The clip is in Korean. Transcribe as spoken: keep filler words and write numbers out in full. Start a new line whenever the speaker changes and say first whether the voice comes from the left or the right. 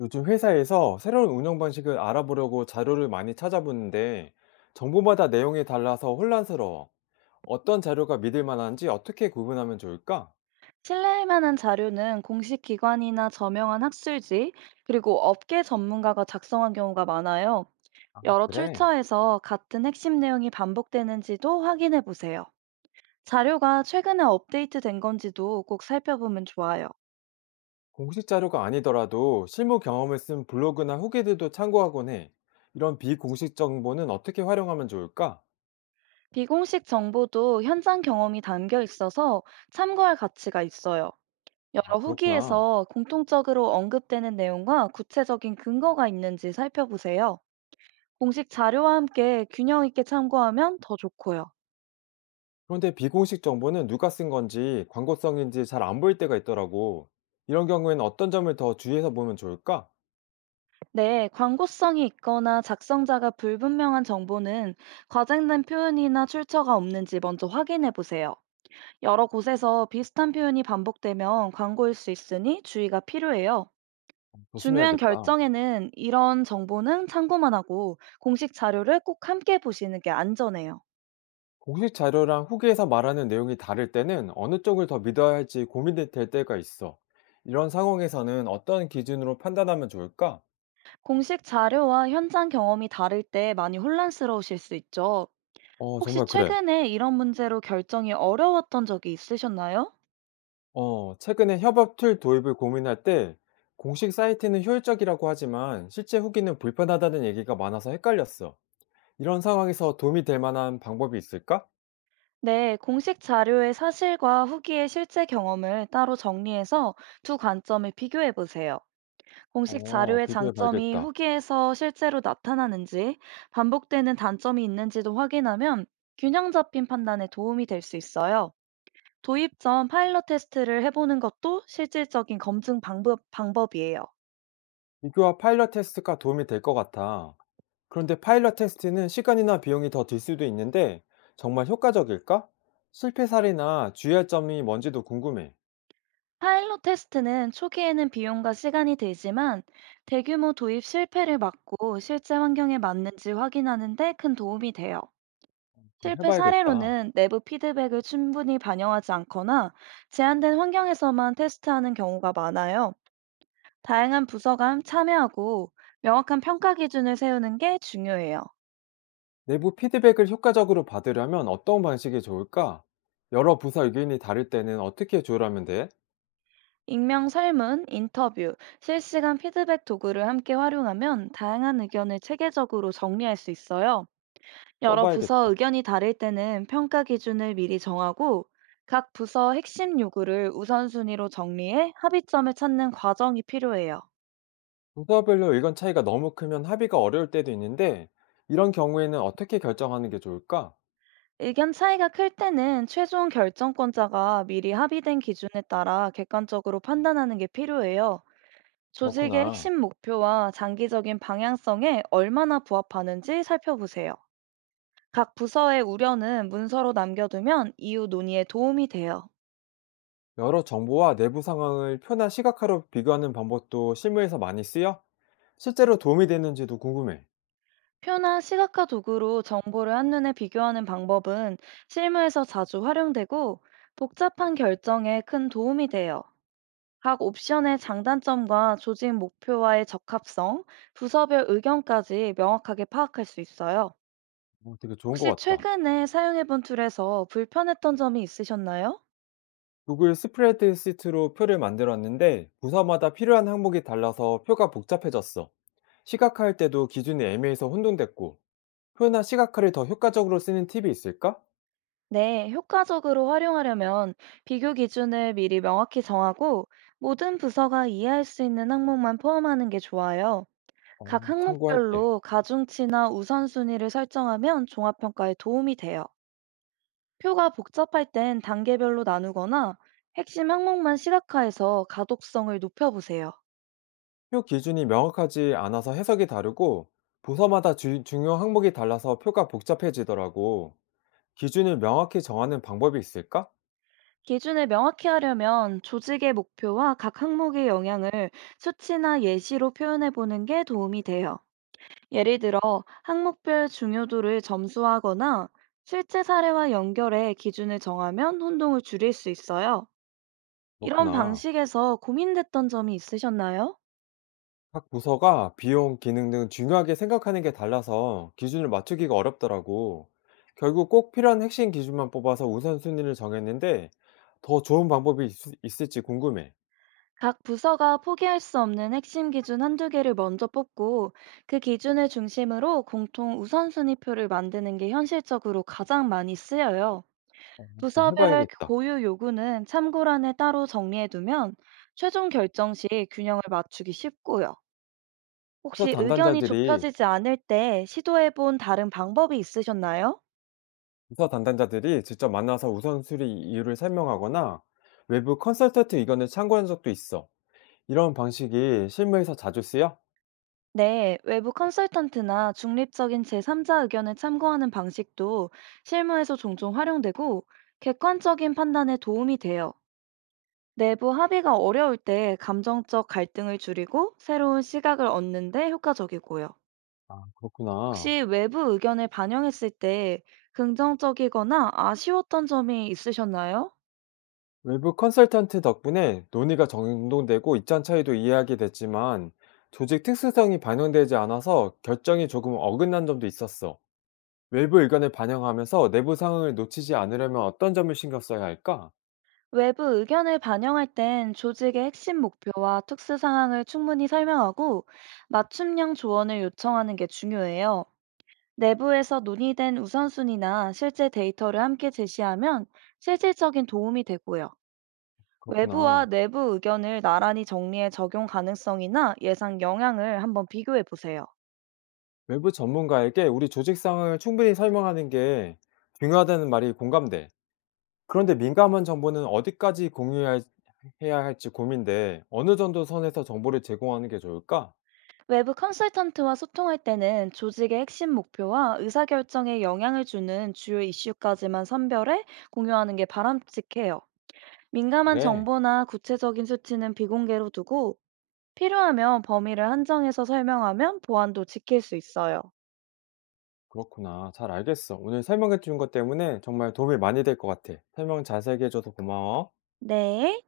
left: 요즘 회사에서 새로운 운영 방식을 알아보려고 자료를 많이 찾아보는데 정보마다 내용이 달라서 혼란스러워. 어떤 자료가 믿을 만한지 어떻게 구분하면 좋을까?
right: 신뢰할 만한 자료는 공식 기관이나 저명한 학술지, 그리고 업계 전문가가 작성한 경우가 많아요.
left: 아,
right: 여러
left: 그래? 그래,
right: 출처에서 같은 핵심 내용이 반복되는지도 확인해 보세요. 자료가 최근에 업데이트 된 건지도 꼭 살펴보면 좋아요.
left: 공식 자료가 아니더라도 실무 경험을 쓴 블로그나 후기들도 참고하곤 해. 이런 비공식 정보는 어떻게 활용하면 좋을까?
right: 비공식 정보도 현장 경험이 담겨 있어서 참고할 가치가 있어요.
left: 아,
right: 여러
left: 그렇구나.
right: 후기에서 공통적으로 언급되는 내용과 구체적인 근거가 있는지 살펴보세요. 공식 자료와 함께 균형 있게 참고하면 더 좋고요.
left: 그런데 비공식 정보는 누가 쓴 건지 광고성인지 잘 안 보일 때가 있더라고. 이런 경우에는 어떤 점을 더 주의해서 보면 좋을까?
right: 네, 광고성이 있거나 작성자가 불분명한 정보는 과장된 표현이나 출처가 없는지 먼저 확인해 보세요. 여러 곳에서 비슷한 표현이 반복되면 광고일 수 있으니 주의가 필요해요. 중요한
left: 조심해야겠다.
right: 결정에는 이런 정보는 참고만 하고 공식 자료를 꼭 함께 보시는 게 안전해요.
left: 공식 자료랑 후기에서 말하는 내용이 다를 때는 어느 쪽을 더 믿어야 할지 고민이 될 때가 있어. 이런 상황에서는 어떤 기준으로 판단하면 좋을까?
right: 공식 자료와 현장 경험이 다를 때 많이 혼란스러우실 수 있죠.
left: 어,
right: 혹시
left: 정말 그래.
right: 최근에 이런 문제로 결정이 어려웠던 적이 있으셨나요?
left: 어, 최근에 협업 툴 도입을 고민할 때 공식 사이트는 효율적이라고 하지만 실제 후기는 불편하다는 얘기가 많아서 헷갈렸어. 이런 상황에서 도움이 될 만한 방법이 있을까?
right: 네, 공식 자료의 사실과 후기의 실제 경험을 따로 정리해서 두 관점을 비교해 보세요. 공식
left: 어,
right: 자료의
left: 비교해
right: 장점이
left: 봐야겠다.
right: 후기에서 실제로 나타나는지, 반복되는 단점이 있는지도 확인하면 균형 잡힌 판단에 도움이 될 수 있어요. 도입 전 파일럿 테스트를 해보는 것도 실질적인 검증 방법, 방법이에요.
left: 비교와 파일럿 테스트가 도움이 될 것 같아. 그런데 파일럿 테스트는 시간이나 비용이 더 들 수도 있는데 정말 효과적일까? 실패 사례나 주의할 점이 뭔지도 궁금해.
right: 파일럿 테스트는 초기에는 비용과 시간이 들지만 대규모 도입 실패를 막고 실제 환경에 맞는지 확인하는 데 큰 도움이 돼요.
left: 그럼
right: 실패
left: 해봐야겠다.
right: 사례로는 내부 피드백을 충분히 반영하지 않거나 제한된 환경에서만 테스트하는 경우가 많아요. 다양한 부서가 참여하고 명확한 평가 기준을 세우는 게 중요해요.
left: 내부 피드백을 효과적으로 받으려면 어떤 방식이 좋을까? 여러 부서 의견이 다를 때는 어떻게 조율하면 돼?
right: 익명 설문, 인터뷰, 실시간 피드백 도구를 함께 활용하면 다양한 의견을 체계적으로 정리할 수 있어요. 여러 부서
left: 써봐야겠다.
right: 의견이 다를 때는 평가 기준을 미리 정하고 각 부서 핵심 요구를 우선순위로 정리해 합의점을 찾는 과정이 필요해요.
left: 부서별로 의견 차이가 너무 크면 합의가 어려울 때도 있는데 이런 경우에는 어떻게 결정하는 게 좋을까?
right: 의견 차이가 클 때는 최종 결정권자가 미리 합의된 기준에 따라 객관적으로 판단하는 게 필요해요. 조직의
left: 그렇구나.
right: 핵심 목표와 장기적인 방향성에 얼마나 부합하는지 살펴보세요. 각 부서의 우려는 문서로 남겨두면 이후 논의에 도움이 돼요.
left: 여러 정보와 내부 상황을 표나 시각화로 비교하는 방법도 실무에서 많이 쓰여? 실제로 도움이 되는지도 궁금해.
right: 표나 시각화 도구로 정보를 한눈에 비교하는 방법은 실무에서 자주 활용되고 복잡한 결정에 큰 도움이 돼요. 각 옵션의 장단점과 조직 목표와의 적합성, 부서별 의견까지 명확하게 파악할 수 있어요.
left: 어, 되게 좋은 것
right: 혹시
left: 같다.
right: 최근에 사용해본 툴에서 불편했던 점이 있으셨나요?
left: 구글 스프레드시트로 표를 만들었는데 부서마다 필요한 항목이 달라서 표가 복잡해졌어. 시각화할 때도 기준이 애매해서 혼돈됐고 표나 시각화를 더 효과적으로 쓰는 팁이 있을까?
right: 네, 효과적으로 활용하려면 비교 기준을 미리 명확히 정하고 모든 부서가 이해할 수 있는 항목만 포함하는 게 좋아요. 각
left: 어, 참고할 때.
right: 항목별로 가중치나 우선순위를 설정하면 종합평가에 도움이 돼요. 표가 복잡할 땐 단계별로 나누거나 핵심 항목만 시각화해서 가독성을 높여보세요.
left: 표 기준이 명확하지 않아서 해석이 다르고 부서마다 주- 중요 항목이 달라서 표가 복잡해지더라고. 기준을 명확히 정하는 방법이 있을까?
right: 기준을 명확히 하려면 조직의 목표와 각 항목의 영향을 수치나 예시로 표현해 보는 게 도움이 돼요. 예를 들어, 항목별 중요도를 점수화하거나 실제 사례와 연결해 기준을 정하면 혼동을 줄일 수 있어요. 이런
left: 그렇구나.
right: 방식에서 고민됐던 점이 있으셨나요?
left: 각 부서가 비용, 기능 등 중요하게 생각하는 게 달라서 기준을 맞추기가 어렵더라고. 결국 꼭 필요한 핵심 기준만 뽑아서 우선순위를 정했는데 더 좋은 방법이 있, 을지 궁금해.
right: 각 부서가 포기할 수 없는 핵심 기준 한두 개를 먼저 뽑고 그 기준을 중심으로 공통 우선순위표를 만드는 게 현실적으로 가장 많이 쓰여요.
left: 좀
right: 부서별
left: 해봐야겠다.
right: 고유 요구는 참고란에 따로 정리해두면 최종 결정 시 균형을 맞추기 쉽고요.
left: 부서
right: 혹시 의견이
left: 담당자들이,
right: 좁혀지지 않을 때 시도해본 다른 방법이 있으셨나요?
left: 부서 담당자들이 직접 만나서 우선순위 이유를 설명하거나 외부 컨설턴트 의견을 참고한 적도 있어. 이런 방식이 실무에서 자주 쓰여?
right: 네, 외부 컨설턴트나 중립적인 제삼자 의견을 참고하는 방식도 실무에서 종종 활용되고 객관적인 판단에 도움이 돼요. 내부 합의가 어려울 때 감정적 갈등을 줄이고 새로운 시각을 얻는 데 효과적이고요.
left: 아, 그렇구나.
right: 혹시 외부 의견을 반영했을 때 긍정적이거나 아쉬웠던 점이 있으셨나요?
left: 외부 컨설턴트 덕분에 논의가 정돈되고 입장 차이도 이해하게 됐지만 조직 특수성이 반영되지 않아서 결정이 조금 어긋난 점도 있었어. 외부 의견을 반영하면서 내부 상황을 놓치지 않으려면 어떤 점을 신경 써야 할까?
right: 외부 의견을 반영할 땐 조직의 핵심 목표와 특수 상황을 충분히 설명하고 맞춤형 조언을 요청하는 게 중요해요. 내부에서 논의된 우선순위나 실제 데이터를 함께 제시하면 실질적인 도움이 되고요. 외부와
left: 그렇구나.
right: 내부 의견을 나란히 정리해 적용 가능성이나 예상 영향을 한번 비교해 보세요.
left: 외부 전문가에게 우리 조직 상황을 충분히 설명하는 게 중요하다는 말이 공감돼. 그런데 민감한 정보는 어디까지 공유해야 할지 고민돼. 어느 정도 선에서 정보를 제공하는 게 좋을까?
right: 외부 컨설턴트와 소통할 때는 조직의 핵심 목표와 의사결정에 영향을 주는 주요 이슈까지만 선별해 공유하는 게 바람직해요. 민감한
left: 그래.
right: 정보나 구체적인 수치는 비공개로 두고 필요하면 범위를 한정해서 설명하면 보안도 지킬 수 있어요.
left: 그렇구나. 잘 알겠어. 오늘 설명해 준 것 때문에 정말 도움이 많이 될 것 같아. 설명 자세히게 해줘서 고마워.
right: 네.